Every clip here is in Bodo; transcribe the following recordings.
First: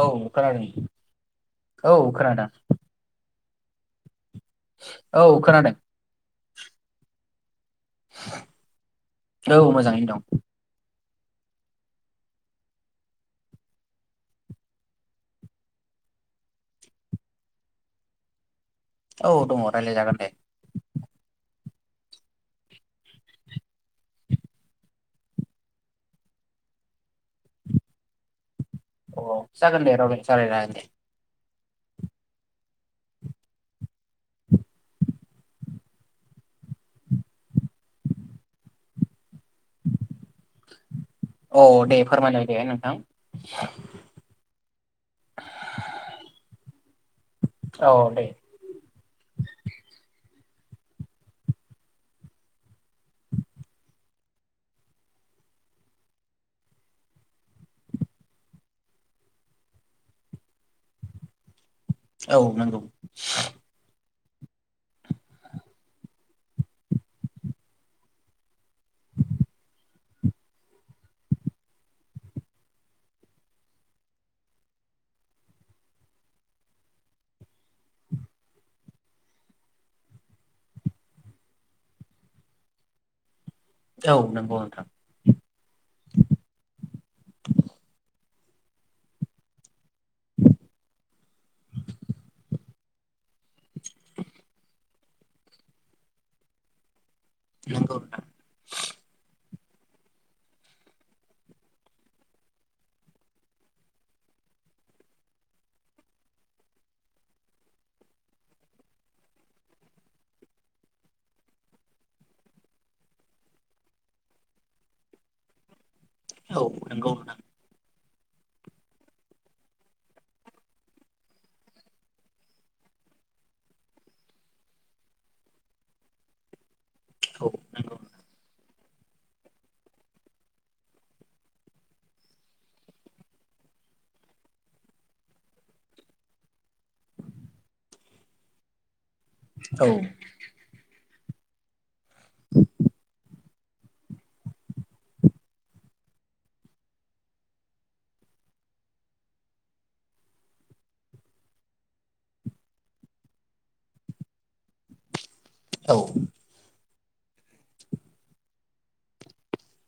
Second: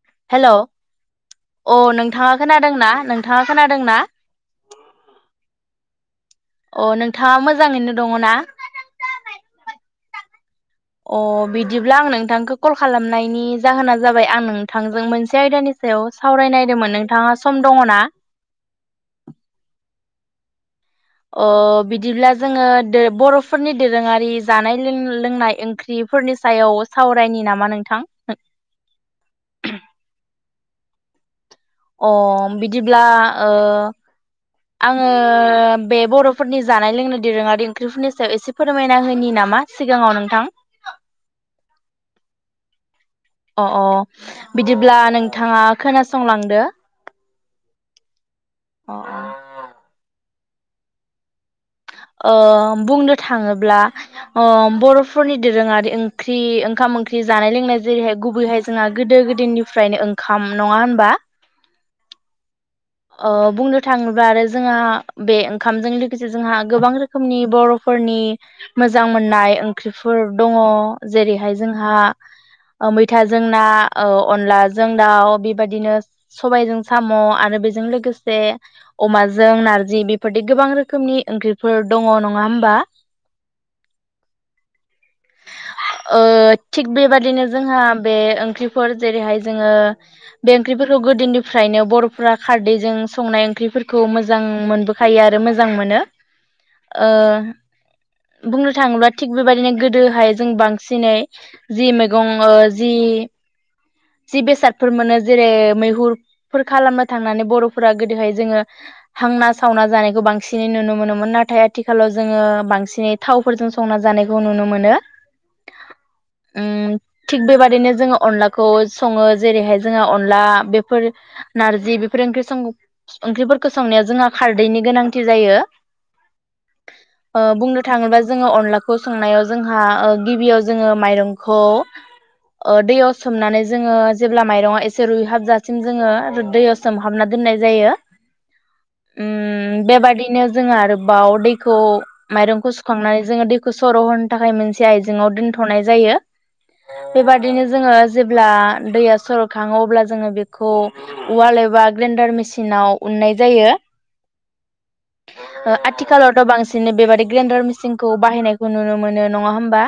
औ हेल' खोनादों औ औ नोंथाङा खोनादों खोनादोंना नों नोंथाङा खोनादोंना औ खोनादों अ नोंथाङा [unintelligible] मोजाङैनो दङ ना औ मोजाङैनो अ बिदिब्ला आं नोंथांखौ कल खालामनायनि जाहोना जाबाय आं नोंथांजों मोनसे आयदानि सायाव सावरायनायदोंमोन नोंथाङा सम दङनाा औ दङ रायलायजागोन दे अ' बिदिब्ला जोङो दे बर'फोरनि दोरोङारि जानाय लों लोंनाय ओंख्रिफोरनि सायाव सावरायनि नामा नोंथां अ जागोन दे [unintelligible] अ' बिदिब्ला ओ आङो बे बर'फोरनि जानाय लोंनाय दोरोङारि ओंख्रिफोरनि सायाव एसे फोरमायना होनि नामा मा सिगाङाव नोंथां औ दे फोरमायलाय [unintelligible] अ अ बिदिब्ला नोंथाङा खोनासंलांदो औ दे ओह बुंनो थाङोब्ला ओह बर'फोरनि दोरोङारि ओंख्रि ओंखाम ओंख्रि जानाय लोंनाय जेरैहाय गुबैहाय जोंहा गोदो गोदायनिफ्रायनो ओंखाम नङा होनबा? औ नंगौ। अ बुंनो थाङो बा आरो जोंहा बे ओंखामजों लोगोसे जोंहा गोबां रोखोमनि बर'फोरनि मोजां मोननाय ओंख्रि फोर दङ' जेरैहाय जोंहा मैथाजों ना, अनलाजों दाउ बेबायदिनो सबायजों साम' आरो जों लोगोसे अमाजों नारजि बेफोरबादि गोबां रोखोमनि ओंख्रिफोर दङ' नङा होमबा? औ नंगौ नोंथां ओह थिग बेबादिनो जोंहा बे ओंख्रिफोर जेरैहाय जोङो बे ओंख्रिफोरखौ गोदोनिफ्रायनो बर'फोरा खारदैजों संनाय ओंख्रिफोरखौ मोजां मोनबोखायो आरो मोजां मोनो। ओह नंगौ नोंथां बुंनो थाङोब्ला थिग बेबायदिनो गोदोहाय जों बांसिनै जि मैगं जि जि बेसादफोर मोनो जेरै मैहुरफोर खालामनो थांनानै बर'फोरा गोदोहाय जोङो हांना सावना जानायखौ बांसिनै नुनो मोनोमोन नाथाय आथिखालाव जोङो बांसिनै थावफोरजों संना जानायखौ नुनो मोनो। औ नंगौ नोंथां। अनला सङो जेरैहाय जोंहा अनला बेफोर नारजि बेफोर ओंख्रि सं ओंख्रिफोरखौ संनाया जोंहा खारदैनि गोनांथि जायो। ओह औ बुंनो नंगौ थाङोब्ला जोङो अनला खौ संनायाव जोंहा उह गिबियाव जोङो माइरंखौ ओ दैयाव सोमनानै जोङो जेब्ला माइरङा एसे रुइहाबजासिम जोङो दैयाव सोमहाबना दोननाय जायो उम औ बेबादिनो जों आरो बाव दैखौ माइरंखौ सुखांनानै जोङो सर' होनो थाखाय मोनसे आइजेंङाव दोनथ'नाय जायो बेबादिनो जोङो जेब्ला दैया सर'खाङो अब्ला जोङो बेखौ उवाल एबा ग्रेन्डार मेसिनाव उननाय जायो ओ औ आथिखालावथ' बांसिन बिदिनो बेबादि ग्रेन्डार मिसिनखौ बाहायनायखौ नुनो मोनो नङा होमबा?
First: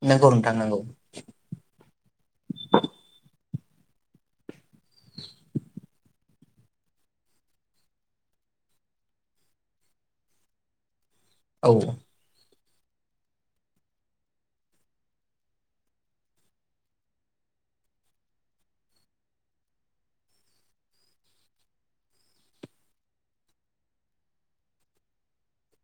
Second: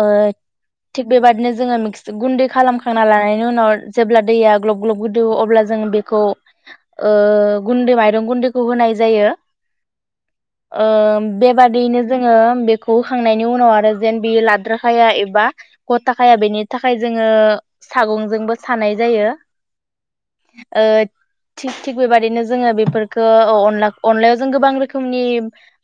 ओ नंगौ नोंथां नंगौ थिग बेबादिनो जोङो मिक्स गुन्दै खालामखांना लानायनि उनाव जेब्ला दैया ग्लब ग्लब गोदो अब्ला जोङो बेखौ ओ गुन्दै माइरं गुन्दैखौ होनाय जायो ओम औ बेबादियैनो जोङो बे खौ होखांनायनि उनाव आरो जेन बेयो लाद्राखाया एबा गथाखाया बेनि थाखाय जोङो सागंजोंबो सानाय जायो ओ थिग थिग बेबाददिनो जोङो बेफोरखौ अनला अनलायाव जों गोबां रोखोमनि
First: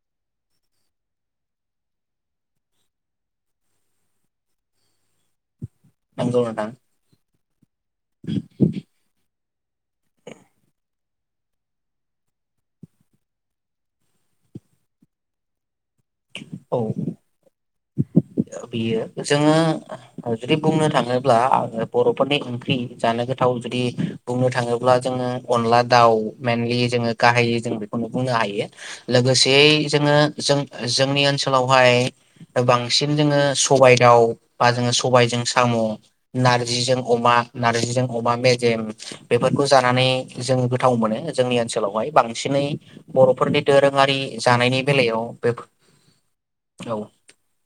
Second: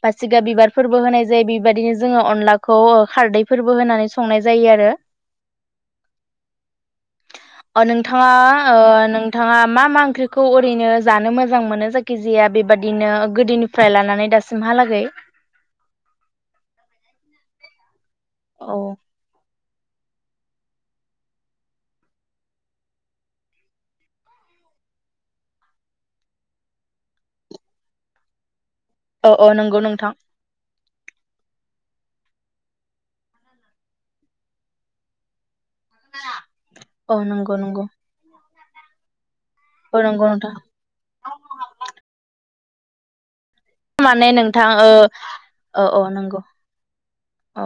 बासिगा बिबारफोरबो होनाय जायो बेबायाददिनो जोङो अनलाखौ खारदैफोरबो होनानै संनाय जायो आरो। नंगौ नोंथां। ओ नोंथाङा ओ नों थाङा मा मा ओंख्रिखौ ओरैनो जानो मोजां मोनो जायखिजाया बेबादिनो गोदोनिफ्राय लानानै दासिमहालागै? औ। ओ औ बियो जोङो। ओ जुदि बुंनो थाङोब्ला आङो बर'फोरनि ओंख्रि जानो गोथाव जुदि बुंनो थाङोब्ला जोङो अनला दाउ मेनलि जोङो गाहायै जों बेखौनो बुंनो हायो। औ औ लोगोसेयै नंगौ नोंथां जोङो जों जोंनि ओनसोलाव। हाय। ओ बांसिन जोङो सबाय दाउ बा जोङो सबायजों साम' नारजिजों औ अमा नंगौ नंगौ नारजिजों अमा मे जेम। बेफोरखौ औ जानानै नंगौ नोंथां जों गोथाव मोनो जोंनि ओनसोलावहाय बांसिनै। बर'फोरनि। दोरोङारि माने नोंथां जानायनि ओ बेलायाव बेफो औ। अ।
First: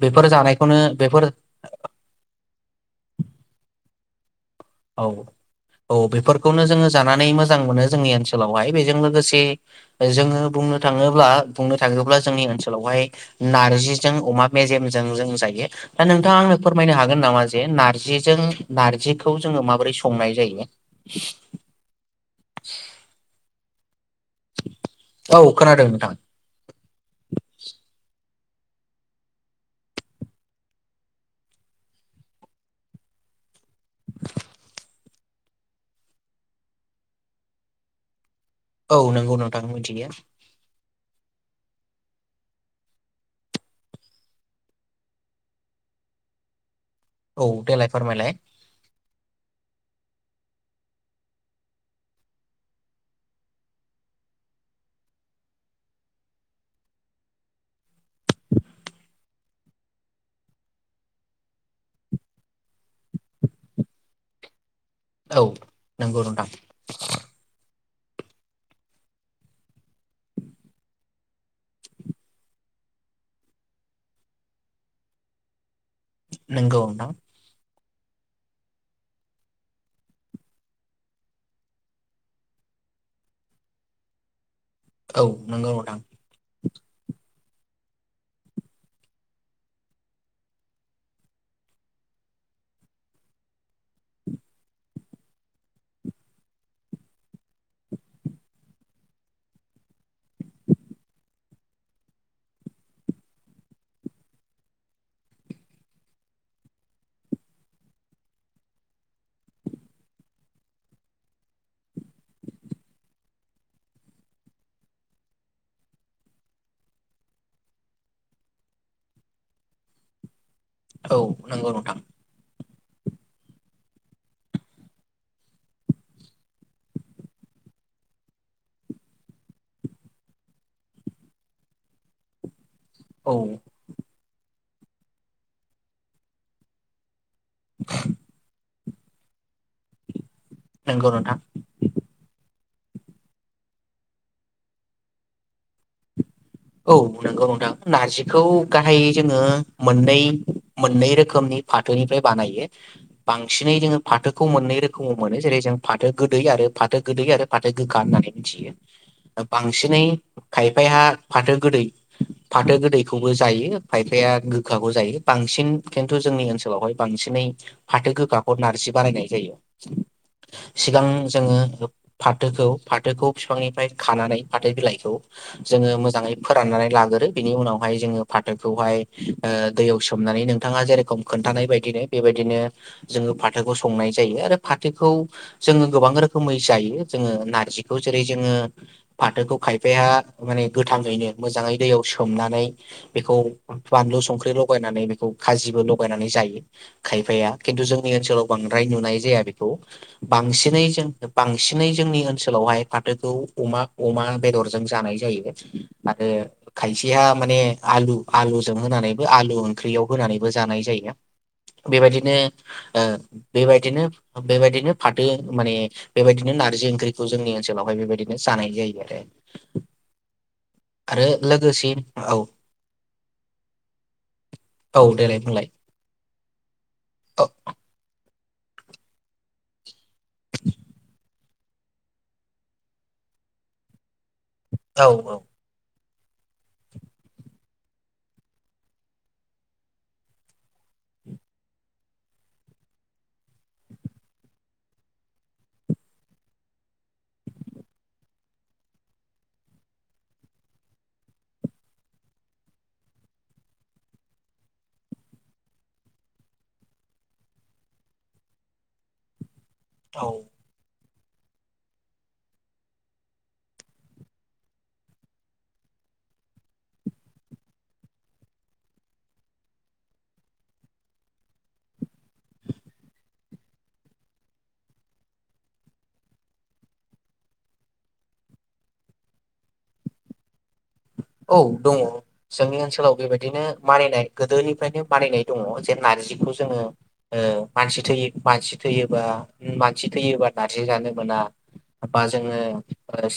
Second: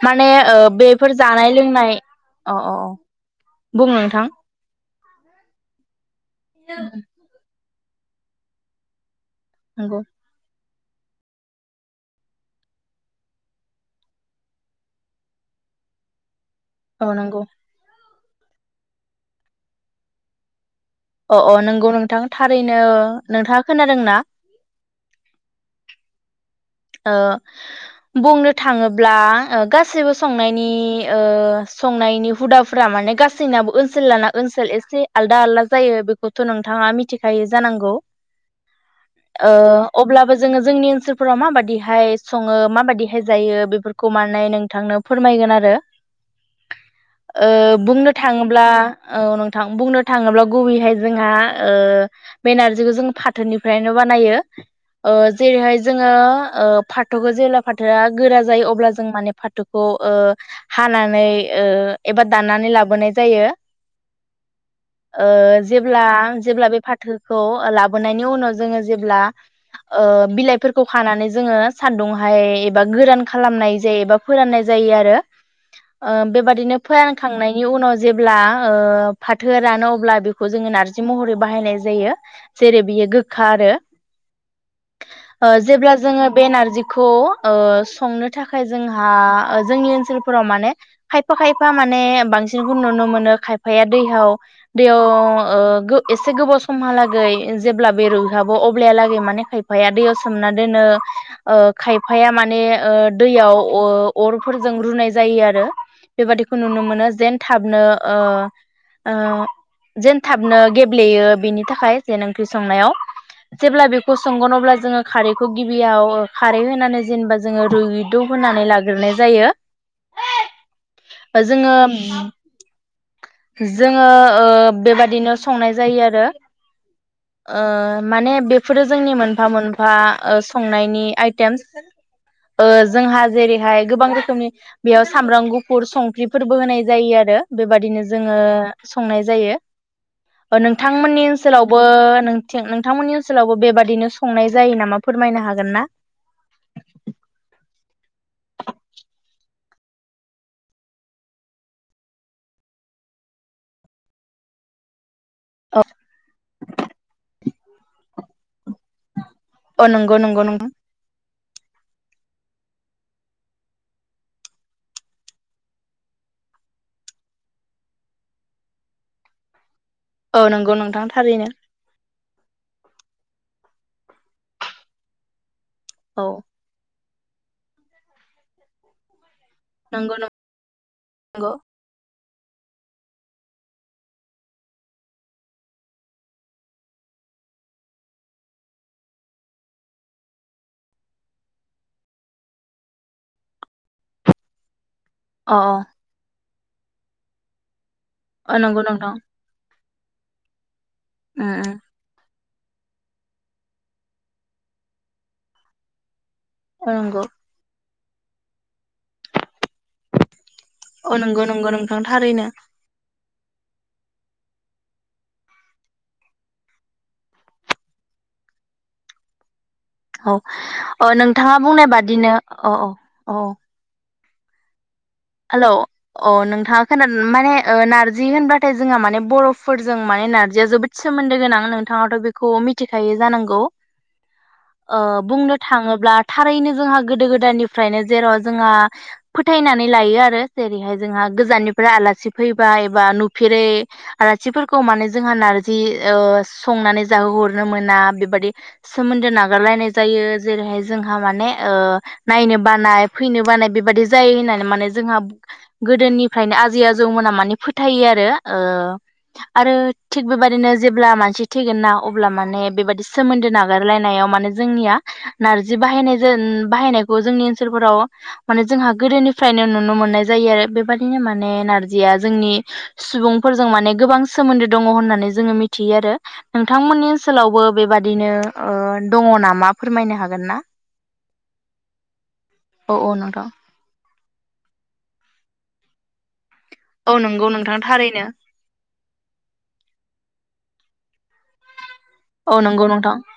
बेफोर माने ओ जानायखौनो बेफोर जानाय लोंनाय अ अ बुं। थां। औ औ बे। फोरखौनो जोङो जानानै मोजां मोनो। जोंनि ओनसोलावहाय बेजों लोगोस इ नंगौ ओ जोङो बुंनो थाङोब्ला बुंनो थाङोब्ला जोंनि ओनसोलावहाय नारजिजों अमा मेजेमजों जों जायो दा नोंथाङा आंनो फोरमायनो औ हागोन नंगौ नामा जे नारजि जों नारजि खौ जोङो माबोरै संनाय जायो। अ अ नोंगौ नोंथां थारैनो नोंथाङा। खोनादों ना? [inaudible] औ खोनादों नोंथां। ओ बुंनो थाङोब्ला ओ गासैबो संनायनि ओ संनायनि हुदाफोरा माने गासैनाबो ओ जिल्ला ना ओनसोल एसे आलदा आलदा जायो बेखौथ' नोंथाङा मिथिखायो जानांगौ। औ नंगौ ओ नोंथां मिथियो अब्लाबो जोंङो जोंनि ओनसोल फोराव माबादिहाय संङो माबादिहाय जायो बेफोरखौ माने नोंथांनो फोरमायगोन आरो। औ ओ देलाय बुंनो फोरमायलाय थाङोब्ला औ नों थां बुंनो थाङोब्ला गुबैहाय जोंहा ओ बेनारजिखौ जों फाथोनिफ्रायनो बानायो। ओ जेरैहाय जोंङो ओ फाथोखौ जेब्ला फाथोआ गोरा जायो अब्ला जों माने फाथोखौ ओ हानानै ओ एबा दाननानै लाबोनाय जायो। ओ औ जेब्ला नंगौ नोंथां जेब्ला बे फाथोखौ ओ लाब फनायनि उनाव जोंङो जेब्ला ओ बिलायफोर खौ खानानै जोंङो सान्दुंहाय एबा गोरान खालामनाय जायो एबा फोराननाय जायो आरो ओ बेबायदिनो नंगौ नोंथां फोरानखांनायनि उनाव जेब्ला ओ फाथोआ रानो अब्ला बेखौ जोंङो नारजि महरै बाहायनाय जायो। जेरै बियो गोखा आरो औ ओ नंगौ जेब्ला नोंथां जोंङो बे नारजिखौ ओ संनो थाखाय जोंहा जोंनि ओनसोलफोराव माने खायफा खायफा माने बांसिनखौ नुनो मोनो खायफाया दैयाव दैयाव ओ गो एसे गोबाव समहालागै जेब्ला बे रुइहाबो अब्लाया लागै माने खायफाया दैयाव सोमनानै दोनो। ओ खायफा माने ओ दैयाव ओ अरफोरजों रुनाय जायो आरो बेबादिखौ नुनो मोनो। जेन थाबनो ओ ओ जेन थाबनो गेब्लेयो बेनि थाखाय जेन ओंख्रि संनायाव। जेब्ला बेखौ संगोन अब्ला जोंङो खारैखौ गिबियाव खारै होनानै जेनेबा जोङो रुइदबहोनानै लाग्रोनाय जायो। औ नंगौ जोंङो नोंथां जोंङो ओ बेबादिनो संनाय जायो आरो ओ माने बेफोरो जोंनि मोनफा मोन फा ओ संनायनि आइटेमस। ओ जोंहा औ जेरैहाय गोबां रोखोमनि बेयाव सामब्राम गुफुर संख्रिफोरबो होनाय जायो आरो बेबादिनो जोंङो संनाय जायो। नंगौ नोंथांमोननि नोंथां ओनसोलावबो नों नोंथांमोननि ओनसोलावबो बेबादिनो संनाय जायो नामा फोरमायनो हागोन ना? औ नंगौ नोंथां नारजि खौ गाहायै जोंङो मोननै मोननै रोखोमनि फाथोनिफ्राय बानायो। बांसिनै जोंङो फाथोखौ मोननै रोखोम [unintelligible] मोनो जेरै जों फाथो गोदै आरो फाथो गोदै आरो फाथो गोखा होननानै मिथियो। अ बांसिनै नंगौ नंगौ नोंथां खायफाहा फाथो गोदै फाथो गोदैखौबो जायो खायफाया गोखाखौ जायो बांसिन खिन्थु जोंनि ओनसोलावहाय बांसिनै फाथो गोखाखौ नारजि बानायनाय जायो। औ नंगौ नोंथां सिगां थारैनो जोंङो फा थोखौ फाथोखौ फिफांनिफ्राय खानानै फाथो बिलाइखौ जोङो औ मोजाङै फोराननानै लागोरो। बिनि उनावहाय जोङो फाथोखौहाय ओ दैयाव नंगौ नों सोमनानै नोंथाङा जे रखम नंगौ खोन्थानाय बायदिनो बेबायदिनो जोङो फाथोखौ संनाय जायो आरो फाथोखौ जोङो गोबां रोखोमै जायो जोङो नारजिखौ जेरै जोङो फाथोखौ खायफाया माने गोथाङैनो मोजाङै दैयाव सोमनानै बेखौ बानलु संख्रि लगायनानै औ अ खाजिबो लगायनानै जायो। खायफाया किन्थु जों नि ओनसोलाव अ नंगौ बांद्राय नोंथां नुनाय जाया बेखौ। बांसिनै उम बांसिनै जोंनि ओनसो सोलावहाय फाथोखौ अमा-अमा बेदरजों जानाय जायो माखो औ खायसिहा नंगौ माने आलु-आलुजों होनानैबो आलु ओंख्रियाव होनानै बो जानाय जायो औ नंगौ नंगौ नोंथां बेबादिनो थारैनो ओ बेबादिनो-बेबादिनो फाथो माने बेबादिनो नारजि ओंख्रिखौ जोंनि ओनसोलावहाय बेबादिनो जानाय जायो आरो अह आरो नोंथाङा बुंनाय लोगोसे बादिनो औ अह अह औ देलाय हेल' बुंलाय अह नोंथाङा खोना औ माने नार जि होनबाथाय जोंहा माने बर'फोर जों माने नारजिया जोबोद सोमोन्दो गोनां नोंथाङाथ' बेखौ मिथिखायो जानांगौ ओ औ औ बुंनो थाङोब्ला थारैनो जोंहा गोदो गोदायनिफ्रायनो जेराव जोंहा फोथायना नै लायो आरो जेरैहाय जोंहा गोजाननिफ्राय आलासि फैबा एबा नुफेरै आलासिफोरखौ माने जोंहा ओ नारजि ओ संनानै जाहोहरनो मोना बेबादि सोमोन्दो नागारलायनाय जायो जेरैहाय जोंहा माने ओ नायनो बानाय फैनो बानाय बेबादि जायो होननानै माने जोंहा गोदोनिफ्रायनो आजै आजौमोनहा माने फोथायो आरो ओ आरो थिग औ बेबायदिनो जेब्ला मान सि थैगोना अब्ला माने बेबादि सोमोन्दो नागारलायनायाव माने जोंनिया नारजि बायनाय जोन जोंनि ओनसोलाव माने जोंहा गोदोनि फ्रायनो नुनो मोननाय जायो आरो बेबादिनो माने नारजिया जोंनि सुबुंफोरजों माने गोबां सोमोन्दो दङ होननानै जोङो मिथियो आरो। नोंथांमोननि ओनसोलावबो बेबादिनो ओ दङ नामा फोरमायनो हागोन ना? औ दङ जोंनि औ औ ओनसोलाव नोंथां बेबायदिनो मानिनाय गोदोनिफ्रायनो बानायनाय दङ जे नारजिखौ जोङो औ ओ नंगौ नोंथां मानसि थै औ मानसि थैयोबा-मानसि थैयोबा ना जि जानो मोना बा जोङो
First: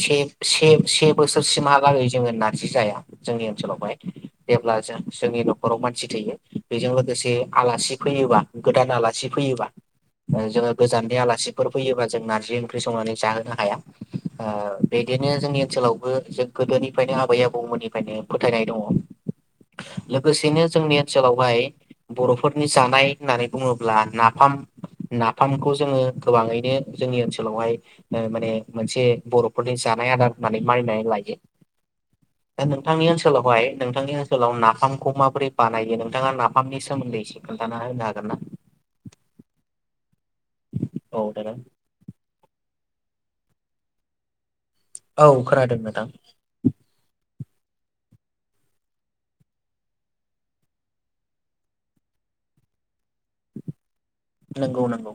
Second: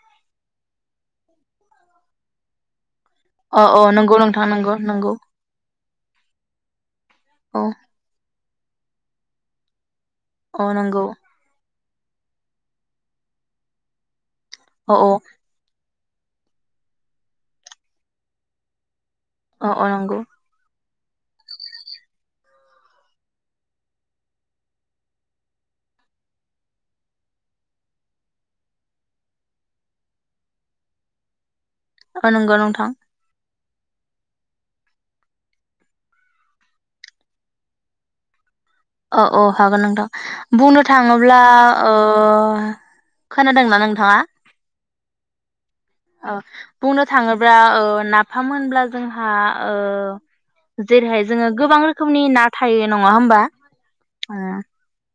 से-से-से बोसोरसिमहा हा लागै जोङो ना रजि जाया जोंनि औ ओनसोलावहाय नंगौ नोंथां नंगौ जेब्ला ज नंगौ जोंनि न'खराव मानसि थैयो बेजों लोगोसे औ आलासि फैयोबा गोदान आलासि फैयोबा औ जोङो नंगौ गोजाननि आलासिफोर फैयोबा जों नार्जि ओंख्रि संनानै जाहोनो हाया ओ औ औ बिदिनो जोंनि ओनसोलावबो जों गोदोनिफ्रायनो आबै आ बौ मोननिफ्रायनो फोथायनाय दङ औ औ नंगौ लोगोसेनो जोंनिया ओनसोलावहाय बर'फोरनि जानाय होननानै बुङोब्ला नाफाम नाफामखौ जोङो गोबाङैनो जोंनि ओनसोलावहाय माने मोनसे बर'फोरनि जानाय आदार होननानै मानिनानै लायो अ नंगौ दा नोंथां नोंथांनि ओनसोलावहाय नोंथांनि ओनसोलाव नाफामखौ माबोरै बानायो। नोंथाङा नाफामनि सोमोन्दै एसे खोन्थाना होनो हागोन ना? औ औ हागोन नोंथां बुंनो औ थाङोब्ला नोंथां खोनादोंना नोंथाङा? औ खोनादों। नोंथां अ बुंनो थाङोब्ला नाफाम होनब्ला जोंहा जेरैहाय जोङो गोबां रोखोमनि ना थायो नङा हबा नंगौ नंगौ।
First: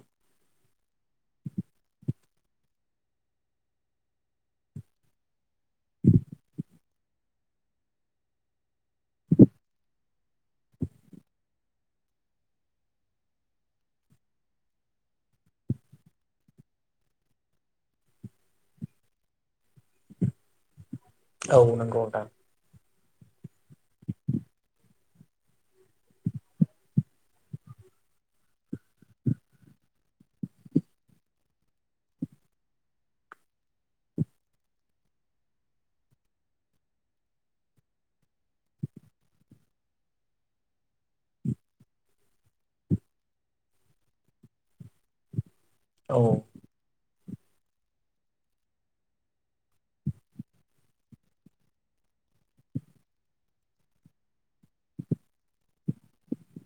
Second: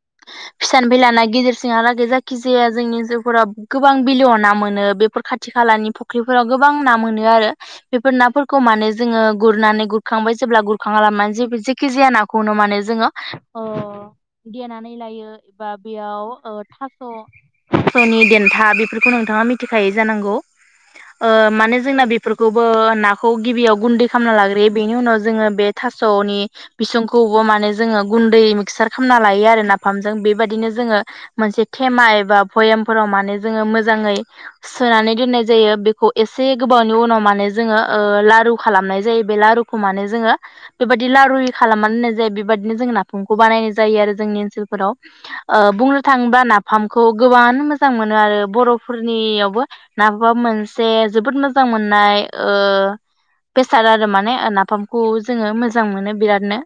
फिसान फैलााना गेजेर सिहालागै जायखि जाया जोंनि जिउफोरााव गोबां बिलेयाव ना मोनो बेफोर खाथि खाथि खालानि फुख्रिफोराव गोबां ना मोनो आरो बेफोर नाफोरखौ माने जोङो गुरनानै गुरखांबाय जेब्ला गुरखांालानानै जे जेखि जाया नाखौनो माने जोङो देनानै लायो बा बेयाव थास' थास'नि देथा बेफोरखौ नोंथाङा मिथिखाय जानांगौ। [unintelligible] औ माने नंगौ जोंना नोंथां बेफोरखौबो ना खौ गिबियाव गुन्दै खालामना लाग्रोयो बेनि उनाव जोङो बे थास'नि बिसंखौबो माने जोङो गुन्दै मिक्सार खालामना लायो आरो नाफामजों बेबायदिनो जोङो मोनसे थेमा एबा भयामफोराव माने जोो मोजाङै सोनानै दोननाय जायो बेखौ एसे गोबावनि उनाव माने जोङो लारु खालामनाय जायो बे लारुखौ माने जोङो बेबायदि लारु खालामनानै दोननाय जायो। बेबायदिनो जों नाफामखौ बानायनाय जायो आरो जोंनि ओनसोलफोराव। बुंनो औ थाङोबा नाफामखौ गोबां मोजां मोनो आरो बर'फोरनियावबो। नाफामा मोनसे जोबोद मोजां मोननाय बेसाद आरो माने नाफामखौ जोङो मोजां मोनो बिरादनो।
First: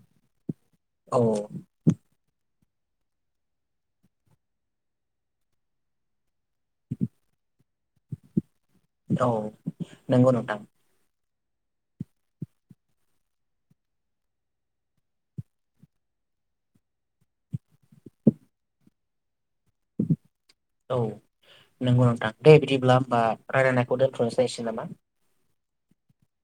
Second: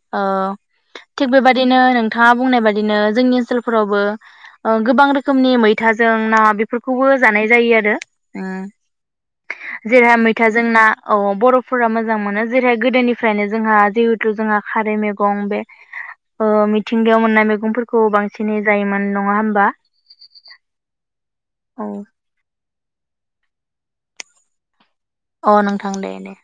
औ थिग बेबायाददिनो नोंथाङा बुंनाय बाददि बिदिनो जोंनि ओनसोलफोरावबो गोबां रोखनि मैथों ना बेफोरखौबो जानाय जायो आरो। [inaudible] औ [inaudible] जेरैहा नंगौ नोंथां मैथाजोंना औ बर'फोरा मोजां मोनो जेरैहाय गोदोनिफ्रायनो जोंहा जिहेथु जोंहा खारै मैगं बे मिथिंगायाव मोननाय मैगंफोरखौ बांसिनै जायोमोन नङा ह औ औ नंगौ नोंथां दे बिदिब्ला। बा रायनायखौ दोन्थ'नोस जायसै नामा। अ नोंथां दे दे।